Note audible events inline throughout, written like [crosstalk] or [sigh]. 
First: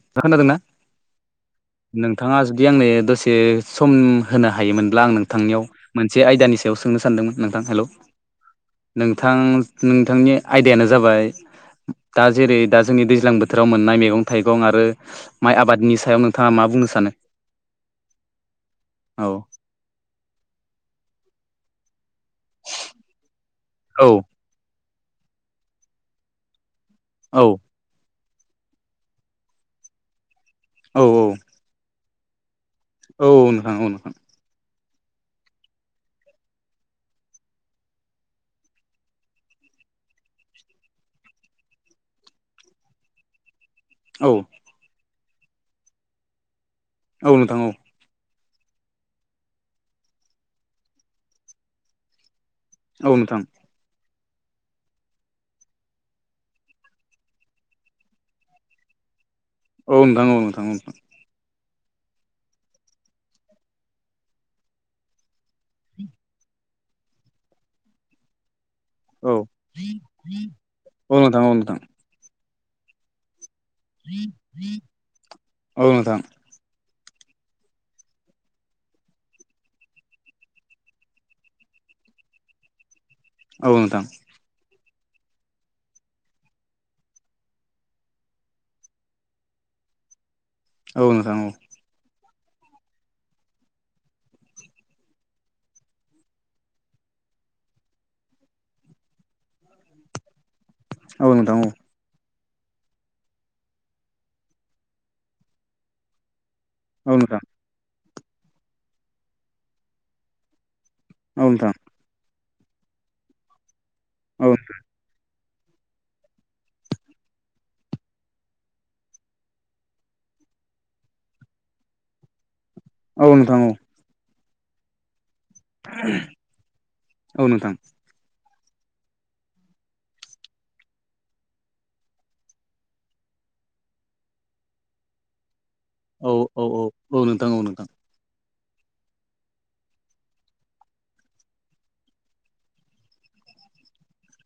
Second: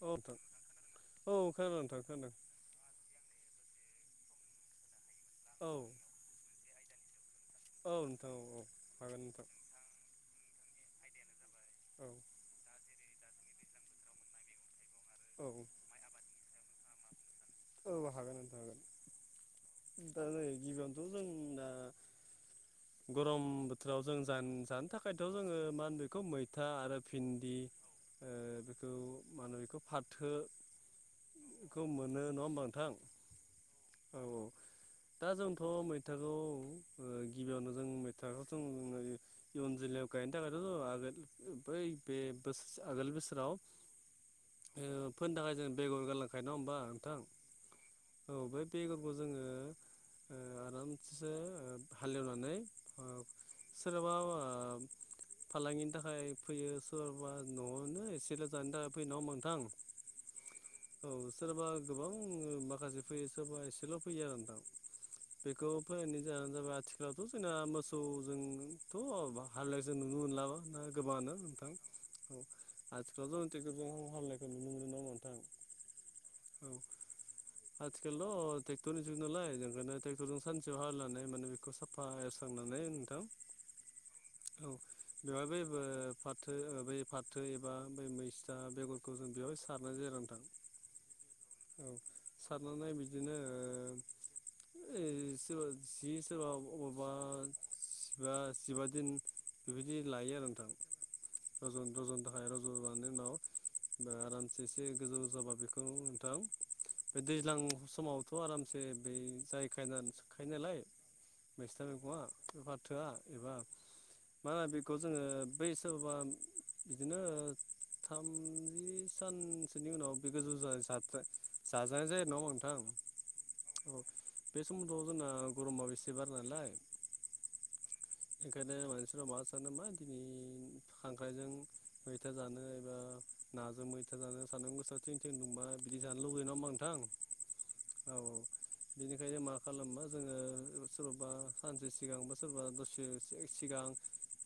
औ नोंथां खोनादोंना औ खोनादों नोंथां खोनादों नोंथाङा जु दि आंनो दसे सम होनो हायोमोनब्ला आं नोंथांनियाव औ मोनसे आयदानि सायाव सोंनो सानदोंमोन नोंथां हेल' औ नोंथां औ औ हागोन नोंथां नोंथांनि आयदायानो जाबाय औ दा जेरै दा जोंनि दैज्लां बोथोराव मोननाय मैगं थाइगं आरो औ माइ आबादनि सायाव नोंथाङा मा बुंनो सानो औ हागोन नोंथां हागोन औ दा नै गिबियावनोथ' जों दा गरम बो थोराव औ जों जान जानो थाखायथ' जोङो मा होनो बेखौ मैथा आरो औ भिन्दि ओ बेखौ मा होनो बेखौ औ फाथोखौ मोनो नङा होमबा नोंथां औ औ दा जोंथ' मैथाखौ गिबियावनो जों मैथाखौ जों [unintelligible] इयुन जोलैया गायनो थाखायथ' आगोल बै बे आगोल बोसोराव औ ओ फोनो थाखाय जों बेगर गारलांखायो नङा होमबा नोंथां औ औ औ बै बेगरखौ जोङो ओ आरामसे हालेवनानै औ नोंथां सोरहाबा [unintelligible] फालांगिनि थाखाय फैयो सोरबा न'आवनो एसेल' जानो थाखाय फैयो नङा होमबा नोंथां औ नोंथां औ नोंथां औ नोंथां औ सोरबा गोबां माखासे फैयो सोरबा एसेल' फैयो आरो नोंथां बेखौ फोनायनि जाहानो जाबाय आथिखालावथ' जोंना मोसौजों थ' औ हालेवनाय जों नुनो मोनलाबा ना गोबाङानो नोंथां औ आथिखालावथ' टेक्टरजोंं हालौवनायखौ नुनो मोनो नङा होमबा नोंथां औ नोंथां औ आथिखालावथ' ट्रेक्टरनि जुग नालाय जों ट्रेक्टर जों सानसेयावनो हालेवनानै माने बे खौ साफा एवस्रांनानै नोंथां औ नोंथां औ बेवहाय बै फाथो बै फाथो एबा बै मैसथा बेगर खौ जों बेवहाय सारनाय जायो नोंथां औ नोंथां औ औ सारनानै बिदिनो ओ ओ जि सोरबा अबबा जिबा दिन बेबायदि लायो आरो नोंथां औ नोंथां औ नोंथां औ रजनो रज'नो थाखाय रज'नायनि उनाव आरामसे एसे गोजौ जाबा बेखौ नोंथां औ बे दैज्लां समावथ' आरामसे बे जायखायो जाखायो नालाय नोंथां मैसथा मैगङा फाथोआ एबा औ मा होनो बेखौ जोङो बै सोरबा बिदिनो थामजि सानसोनि उनाव बे गोजौ जायो जात [unintelligible] जा जाजानाय जायो नङा होमबा नोंथां औ नोंथां औ औ बे समाथ' जोंना गरमा एसे बारा नालाय औ नोंथां बेखायनो मानसिफ्रा मा सानो मा दिनै खांख्राइजों मैथा जानो एबा नाजों मैथा जानो मोसा [unintelligible] थिं थिं दुंबा बिदि जानो औ लुबैयो नङा औ होमबा औ नोंथां नोंथां औ नोंथां औ-औ बिनिखायनो मा खालामो जोङो सोरबाबा सानसे सिगां बा सोरबा दसे सिगां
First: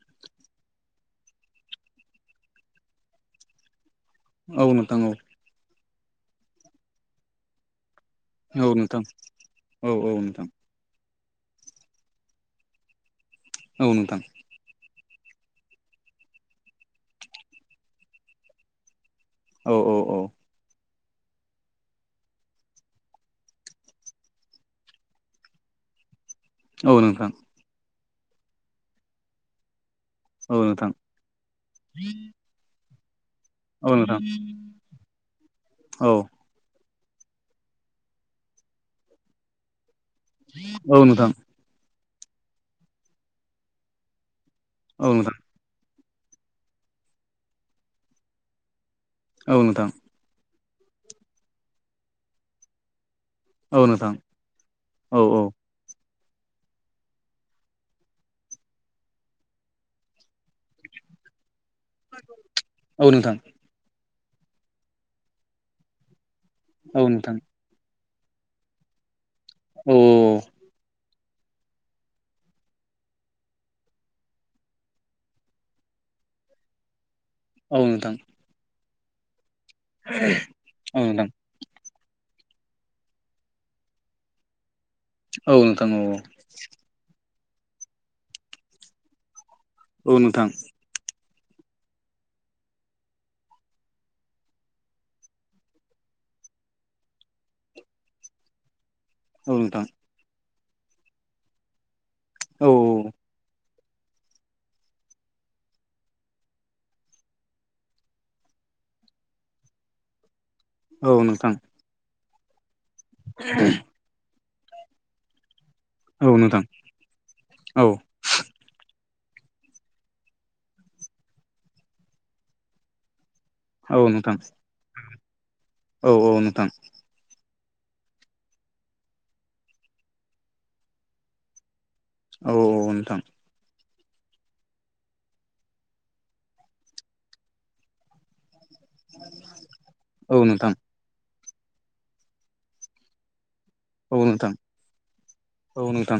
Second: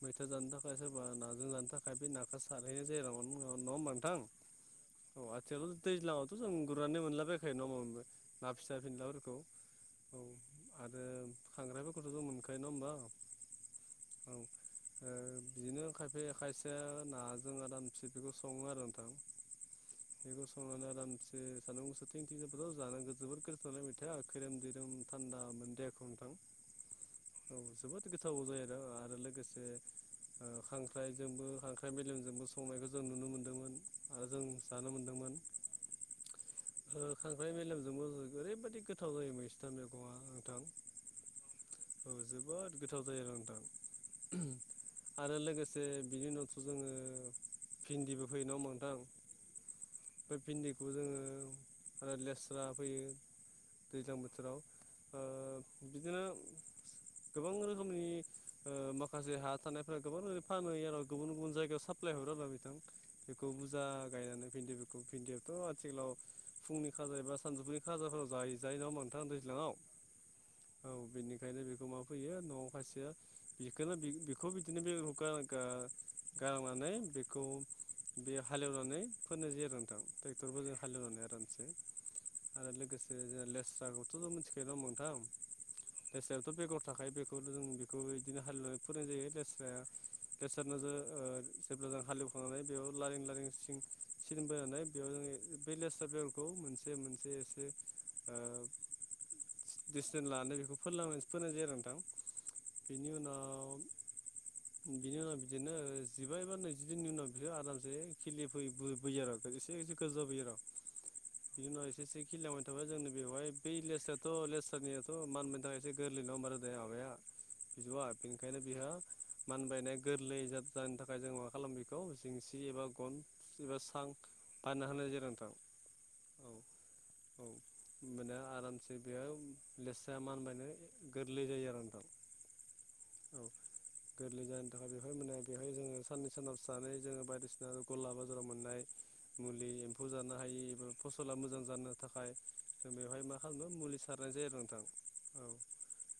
मैथा जानो थाखाय सोरबा नाजों जानो थाखाय बे नाखौ सारहैनाय जायो नङा होनबा नोंथां औ नोंथां औ औ आथिखालथ' दैज्लाङावथ' जों गुरनानै मोनलाबायखायो नं हमबा ना औ फिसा नोंथां फिनलाफोरखौ औ आरो खांग्रायफोरखौथ'जों मोनखायो ना होनबा औ नोंथां औ बिदिनो खायफाया खायसे नाजों आरामसे बेखौ सङो आरो नोंथां औ-औ-औ बेखौ संनानै आरामसे एसे सानदुं गोसा थिंथिं जाबाथाय जानांगौ जोबोद गोथावनालाय मैथाया खैरोम दैैरोम थान्दा मोनो देहाखौ नोंथां औ नोंथां औ जोबोद गोथाव जायो आरो आरो लोगोसे औ नोंथां खांख्राइजोंबो खांख्राइ मेलेमजोंबो संनायखौ जों नुनो मोन्दोंमोन औ नोंथां आरो जों जानो मोनदोंमोन औ खांख्राइ मेलेमजोंबो ओरैबादि गोथाव जायो मैसथा मैगं आ औ नोंथां औ जोबोद गोथाव जायो आरो नोंथां औ आरो नोंथां लोगोसे जे बिनि उनावथ' जोङो भिन्दिबो फैयो नङा होमबा नोंथां औ नोंथां बे भिन्दिखौ जोङो आरो लेस्रा फैयो औ नोंथां दैज्लां बोथोराव औ ओ औ बिदिनो गोबां रोखोमनि माखासे हा थानायफोरा गोबां रोनि फानो आरो गुबुन गुबुन जायगायाव सा सप्लायहराब्ला बिथां औ नोंथां बेखौ बुरजा गायनानै भिन्दिफोरखौ भिन्दियाथ' आथिखालाव फुंनि औ खाजा एबा नोंथां सानजौफुनि खाजाफोराव जा जायो नङा होमबा नोंथां दैज्लाङाव औ औ बेनि ओंखायनो बेखौ मा फैयो न'आव खायसे बेखौनो बेखौ बिदिनो बे गारांनानै खौ औ नोंथां बे हाले एवनानै फोनाय जायो आरो नोंथां टेक्टरबो जों हाले औ एवनानै नोंथां आरामसे आरो लोगोसे जों लेस्राखौथ' ज मोनथि नोंथां औ नोंथां औ बेसे थ' बेगर थाखायो बेखौ जों बेखौ बिदिनो हाल एवनाय फोरों जायो लेस्राया औ औ नोंथां सारनो जो ओ जेब्ला जों हालेवखांनानै बेयाव लारिें लारिं सिं सिन बोनानै बेयाव जोङो लेस्रा बेगरखौ मोनसे मोनसे एसे उम नोंथां डिसटेन्स लानानै बेखौ फोरलांनानैसो फोरनाय जायो आरो नोंथां बेनि उनाव बिनि उनाव बिदिनो जिबा एा नैजिदननि उनाव बिसोर आरामसे खिलि फैयो बैयो आरो [unintelligible] जाबाय आरो औ नोंथां जोंनाव एसे एसे खिलिलांबाय थाबाय जोंनि बेवहाय बै लेस्रायाथ' लेस्रानिया' मानबायनो थाखाय गोरलै औ नङा होमबा नोंथां रोदाया माबाया औ बिजौआ ओंखायनो बेहा मानबायनाया गोरलै जनि थाखाय जों मा खालामो बेखौ जिंसि एबा गन एबा सां बानायना होनाय जायो आरो नोंथां औ-औ औ नोंथां औ होनबानिया आरामसे बेयाव लेस्राया मानबायनो गोरलै जायो आरो नोंथां औ औ नोंथां औ गोरलै जानायानो थाखाय बेवहाय मोने बेवहाय जोङो साननै सानथामसो थानानै जोङो बायदिसिना गला बाजाराव मोननाय मुलि एम्फौ जानो औ नोंथां औ हायि नोंथां एबा फसला मोजां जानो थाखाय बेवहाय मा खालामो मुलि औ सारनाय जायो नोंथां औ नोंथां नोंथां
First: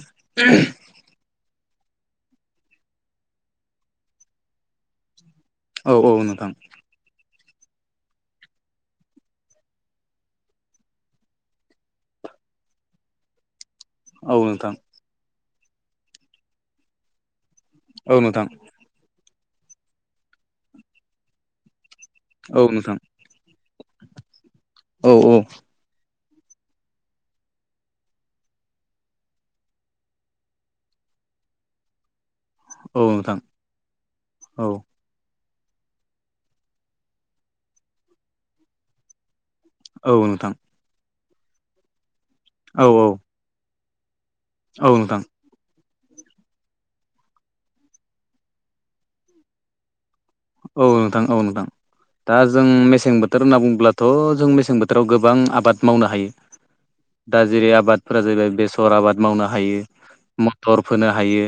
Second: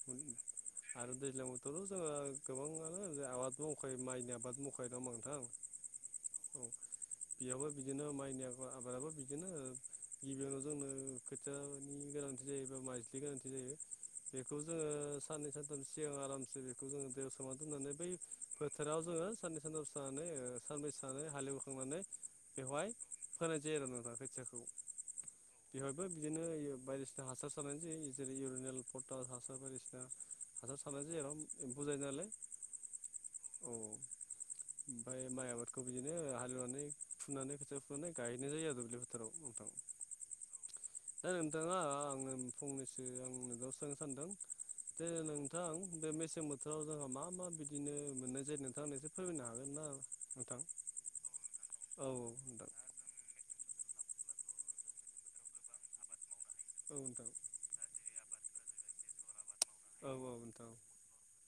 आरो दैज्लां बोथोरावथ' जोङो गोबाङानो आबाद मावखायो माइनि आबाद मावखायो नङा होमबा नोंथां औ औ नोंथां औ बेयावबो बिदिनो माइनि आ आबादाबो बिदिनो गिबियावनो जोंनो खोथियानि गोनांथि जायोबा माइ ज्लि गोनांथि जायो बेखौ औ नोंथां जोङो साननै सानथाम सिगां आरामसे बेखौ जोङो दैेयाव सोमना दोननानै बै औ नोंथां फो थाराव जोङो साननै सानथाम थानानै सानब्रैसो थानानै हालेवखांनानै औ बेवहाय नोंथां फोनाय जायो आरो नोंथां खोथियाखौ औ बेवहायबो बिदिनो बायदिसिना हासार सारनाय जायो जेरै इउरिनेल पटास हासार बायदिसिना हासार सारनाय जायो आरो एम्फौ जायो नालाय औ नोंथां औ औ ओमफ्राय माइ आबादखौ बिदिनो हालेवनानै फुनानै खोथिया फुनानै गायनाय जायो आरो दुब्लि फोथाराव नोंथां औ नोंथां दे नोंथाङा आङो औ फंनैसो औ आं नोंनियाव सोंनो सानदों औ जे नोंथां नों थां बे मेसें बोथोराव जोंहा मा मा बिदिनो मोननाय जायो नोंथां एसे फोरमायनो हागोन ना नोंथां औ नोंथां औ नोंथां दा जों मेसें बो थोर होनना बुङोब्लाथ' जों मेसें बोथोराव गोबां आबाद मावनो हायो नोंथां औ नोंथां दा जेरै आबाद फोरा जाहैबाय बेसर आबाद मावनो हायो औ नोंथां मटर फोनो हायो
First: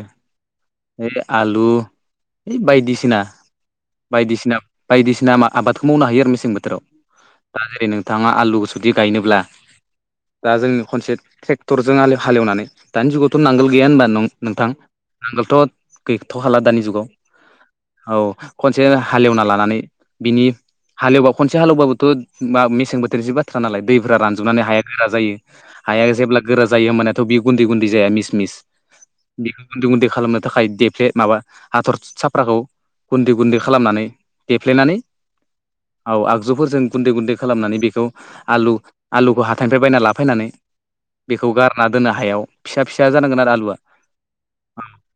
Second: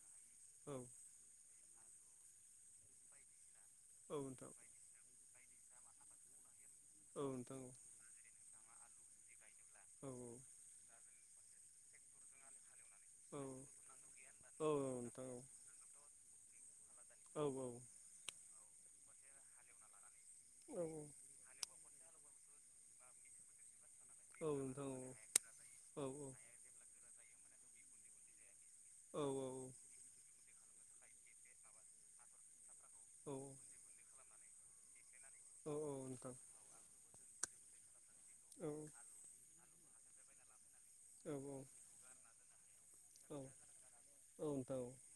औ हे आलु हे बायदिसिना औ नोंथां बायदिसिना बायदिसिना आबादखौ मावनो हायो आरो मेसें बोथोराव औ नोंथां औ नोंथां औ नोंथां दा जेरै नों थाङा आलुखौ जुदि गायनोब्ला औ औ दा जों खनसे ट्रेक्टरजों हालेवनानै दानि जुगावथ' नांगोल गैया होनबा नोंथां नांगोलथ' गैथ' खाला दानि जुगाव औ औ औ खनसे हालेवना लानानै बिनि हालेव बा खनसे हालौबाबोथ' मा मेसें बोथोर जोबबा था नालाय दैफ्रा रानजोबनानै हाया गोरा जायो हाया जेब्ला गोरा जायो होमबानिया थ' बियो गुन्दै गुन्दै जाया मिस मिस नोंथां औ बेखौ गुन्दै गुन्दै खालामनो थाखाय देफ्ले माबा हाथर साफ्राखौ गुन्दै गुन्दै खालामनानै देफ्लेनानै औ आगजुफोरजों गुन्दै गुन्दै खालामनानै बेखौ आ आलुखौ हाथाइनिफ्राय बायना लाफैनानै बेखौ गार दोनो हायाव फिसा फिसा जानांगोन आरो आलुआ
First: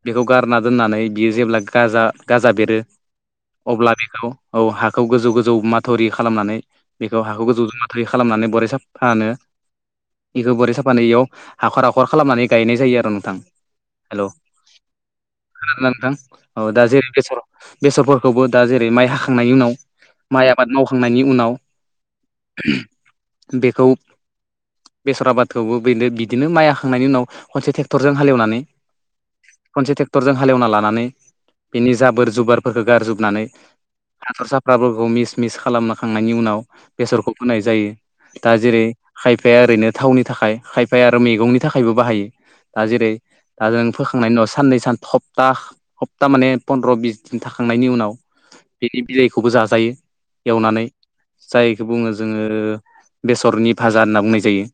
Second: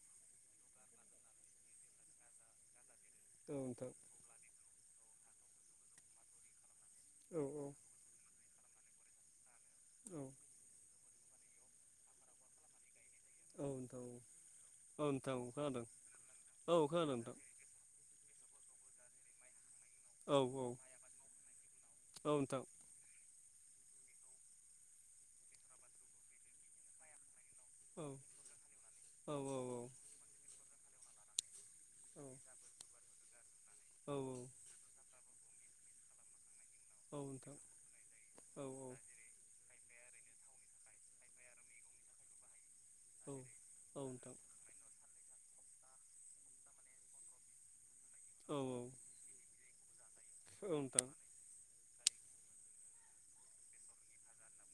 बेखौ गारना दोननानै बियो जेब्ला गाजा गाजा बेरो अब्ला बेखौ औ हाखौ गोजौ गोजौ माथावरि खालामनानै बेखौ हाखौ गोजौ मा थावरि खालामनानै बरिया साफ्फानो औ बेखौ बरिया साफानो इयाव हाखर हाखर खालामनानै गायनाय जायो आरो नोंथां हेल' नोंथां खोनादों खोनादोना नोंथां औ दा जेरै खोनादों नोंथां बेसर बेसरफोरखौबो दा जेरै माइ हाखांनायनि उनाव औ माइ आबाद मावखांनायनि उनाव औ नोंथां बेखौ बेसरा आबादखौबो बेनो बिदिनो माइ हाखांनायनि उनाव खनसे औ ट्रेक्टरजों हालेवनानै औ खनसे ट्रे क्टरजों हाले एवना लानानै बिनि औ जाबोर जुबारफोरखौ गारजोबनानै औ हाथर साफ फ्राफोरखौ मिस मिस खालामखांनायनि उनाव बेसरखौ नोंथां होनाय जायो दा औ जेरै खायफ खायफाया ओरैनो थावनि थाखाय खायफाया आरो मैगंनि थाखायबो बाहायो दा जेरै औ दा जों औ नोंथां फोखांनायनि उनाव साननै सान सप्ता सप्ता माने फन्द्र' बिस दिन थाखांनायनि उनाव औ-औ बिलायखौबो जाजायो एवनानै जायखौ बुङो जोङो बेसरनि भाजा होनना बुंनाय जायो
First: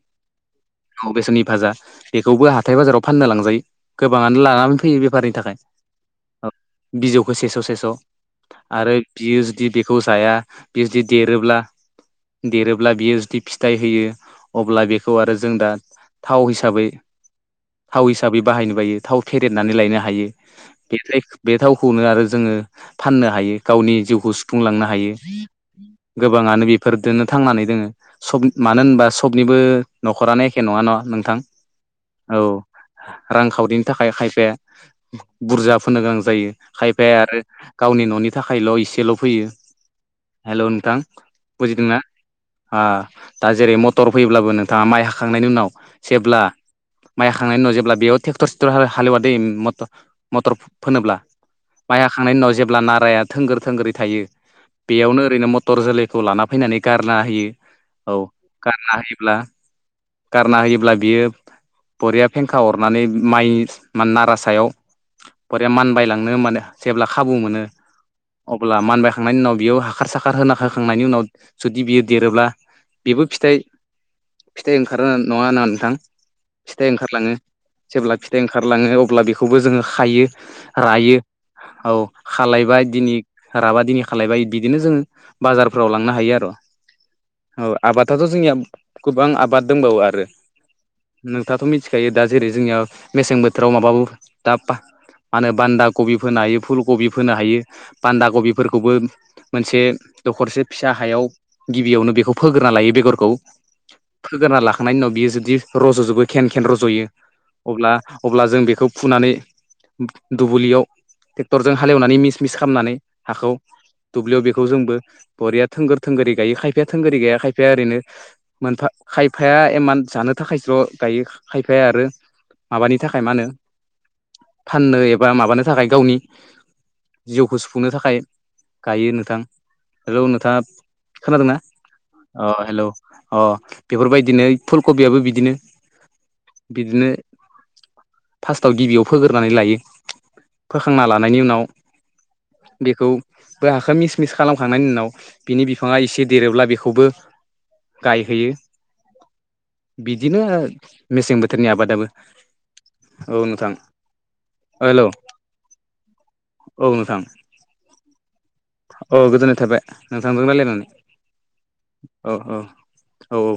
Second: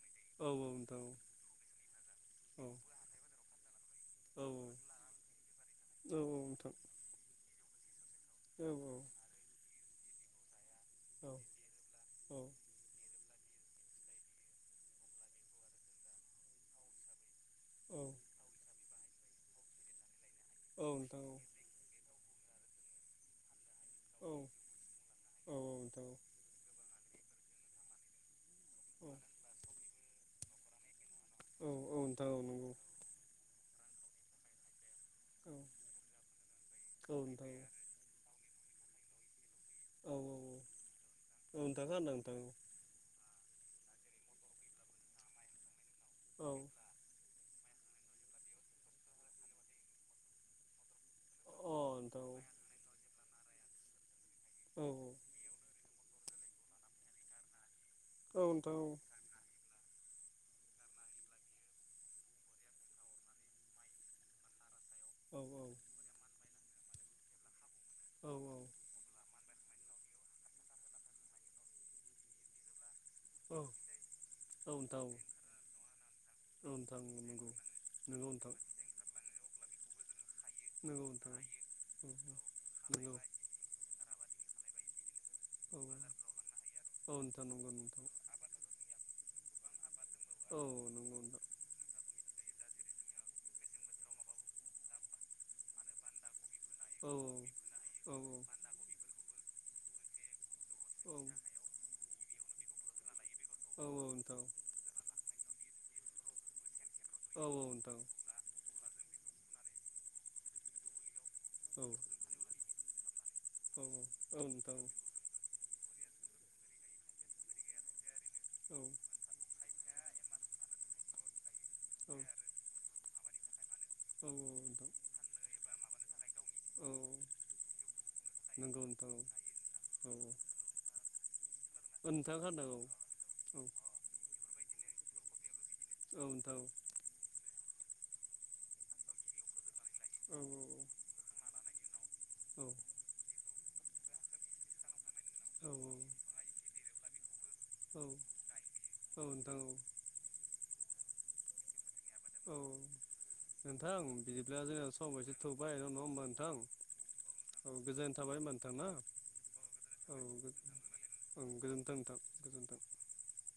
औ-औ नोंथां औ बेसरनि भाजा बेखौबो औ हाथाय बाजाराव फाननो लांजायो गोबाङानो लानानै फैयो बेफारनि थाखाय औ-औ नोंथां बिजौखौ सेस' सेस' औ आरो बियो जुदि बेखौ जाया बि जुदि औ देरोब्ला औ देरोब्ला अब्ला बियो जुदि फिथाइ होयो अब्ला बेखौ आरो जों दा थाव हिसाबै थाव औ हिसाबै बाहायनो बायो थाव फेरेदनानै लायनो हायो औ बे नोंथां बे थावखौ नो आरो जोङो फाननो हायो गावनि औ नोंथां औ जिउखौ सुफुंलांनो हायो औ नोंथां औ गोबाङानो बेफोरजोंनो थांनानै दोङो मानो होनबा स निबो न'खरानो एखे नङा न नोंथां औ-औ नोंथां औ नंगौ रांखावरिनि थाखाय खायफाया बुरजा फोनो गोनां जायो औ खायफाया आरो गावनि न'नि थाखायल' इसेल' फैयो हेल' नोंथां नोंथां बुजिदोंना औ दा जेरै मटर फैयोब्लाबो नोंथाङा माइ हाखांनायनि उनाव जेब्ला औ नोंथां खोनादों नोंथां औ अ नोंथां औ माइ हाखांनायनि उनाव जेब्ला बेयाव ट्रेक्टर सेक्टर हालेवा दै मटर फोनोब्ला औ माइ नोंथां हाखांनायनि उनाव जेब्ला नाराया थोंगोर थोंगोरै औ थायो बेयावनो ओरैनो बेगर जोलैखौ लाना फैनानै गारना होयो औ गारना होयोब्ला गारना होयोब्ला बियो बरिया फेंखा हरनानै माइ नारा सायाव बुरिया मानबायलांनो माने जेब्ला खाबु मोनो औ औ अब्ला मानबाय खांनायनि उनाव बेयाव हाखार साखार होना होखांनायनि उनाव जुदि बियो देरोब्ला बेबो फिथाइ औ औ फिथाइ नोंथां औ ओंखारनो नङा ना नोंथां फिथाइ नोंथां ओंखारलाङो नंगौ जेब्ला नंगौ फिथाइ ओंखारलाङो अब्ला बेखौबो जोङो खायो रायो नोंथां औ खालायबाय नंगौ दिनै राबा दिनै खालायबाय बिदिनो जोङो बाजारफोराव लांनो हायो आरो नोंथां नंगौ नोंथां औ नंगौ नोंथां आबादाथ' जोंनिया गोबां आबाद दंबावो आरो औ नंगौ नोंथाथ' मि मिथिखायो दा जेरै जोंनिया मेसें बोथोराव माबाबो दा मा होनो बान्दा कबि फोनो हायो फुल कबि फोनो नोंथां हायो औ बान्दा कबिफोरखौबो मोनसे दखरसे फिसा हायाव गिबियावनो बेखौ फोग्रोना लायो बेगरखौ औ औ नोंथां फोगोरना लाखांनायनायनि उनाव बियो जुदि रज'जोबो खेन खेन रज'यो औ नोंथां औ नोंथां औ अब्ला अब्ला जों बेखौ फुनानै दुब्लियाव टेकटरजों हालेवनानै मिस मिस खालामनानै हाखौ औ नोंथां औ नंगौ दुब्लियाव नोंथां बेखौ जोंबो औ बरिया थोंगोर थोंगोरि गायो खायफाया थोंगोरि गैया खायफाया ओरैनो औ मोनफा नोंथां खाय खाफाया एमान जानो थाखायसल' गायो खायफाया आरो माबानि थाखाय मा होनो फाननो एबा माबानो थाखाय गावनि जिउखौ सुफुंनो थाखाय गायो नोंथां आरो' नोंथाङा खोनादोंना अ खोनादों हेलौ अ औ औ बेफोरबायदिनो फुल कबियाबो बिदिनो औ नोंथां बिदिनो फार्स्टआव गिबियाव फोग्रोननानै लायो औ फोखांना लानायनि उनाव औ बेखौ हाखौ मिस मिस खालामखांनायनि उनाव बिनि औ बिफाङा औ औ एसे देरोब्ला बेखौबो गायहैयो औ औ नोंथां औ बिदिनो मेसें बोथोरनि आबादाबो औ नोंथां बिदि ब्ला जोंहा हेलौ समाबायदि थैबाय नङा होमबा नोंथां औ नोंथां औ गोजोननाय थाबाय होमबा नोंथां ना औ गोजोननाय थाबाय औ नोंथांजों रायलायनानै औ गोजोनथों नोंथां औ गोजोनथों औ औ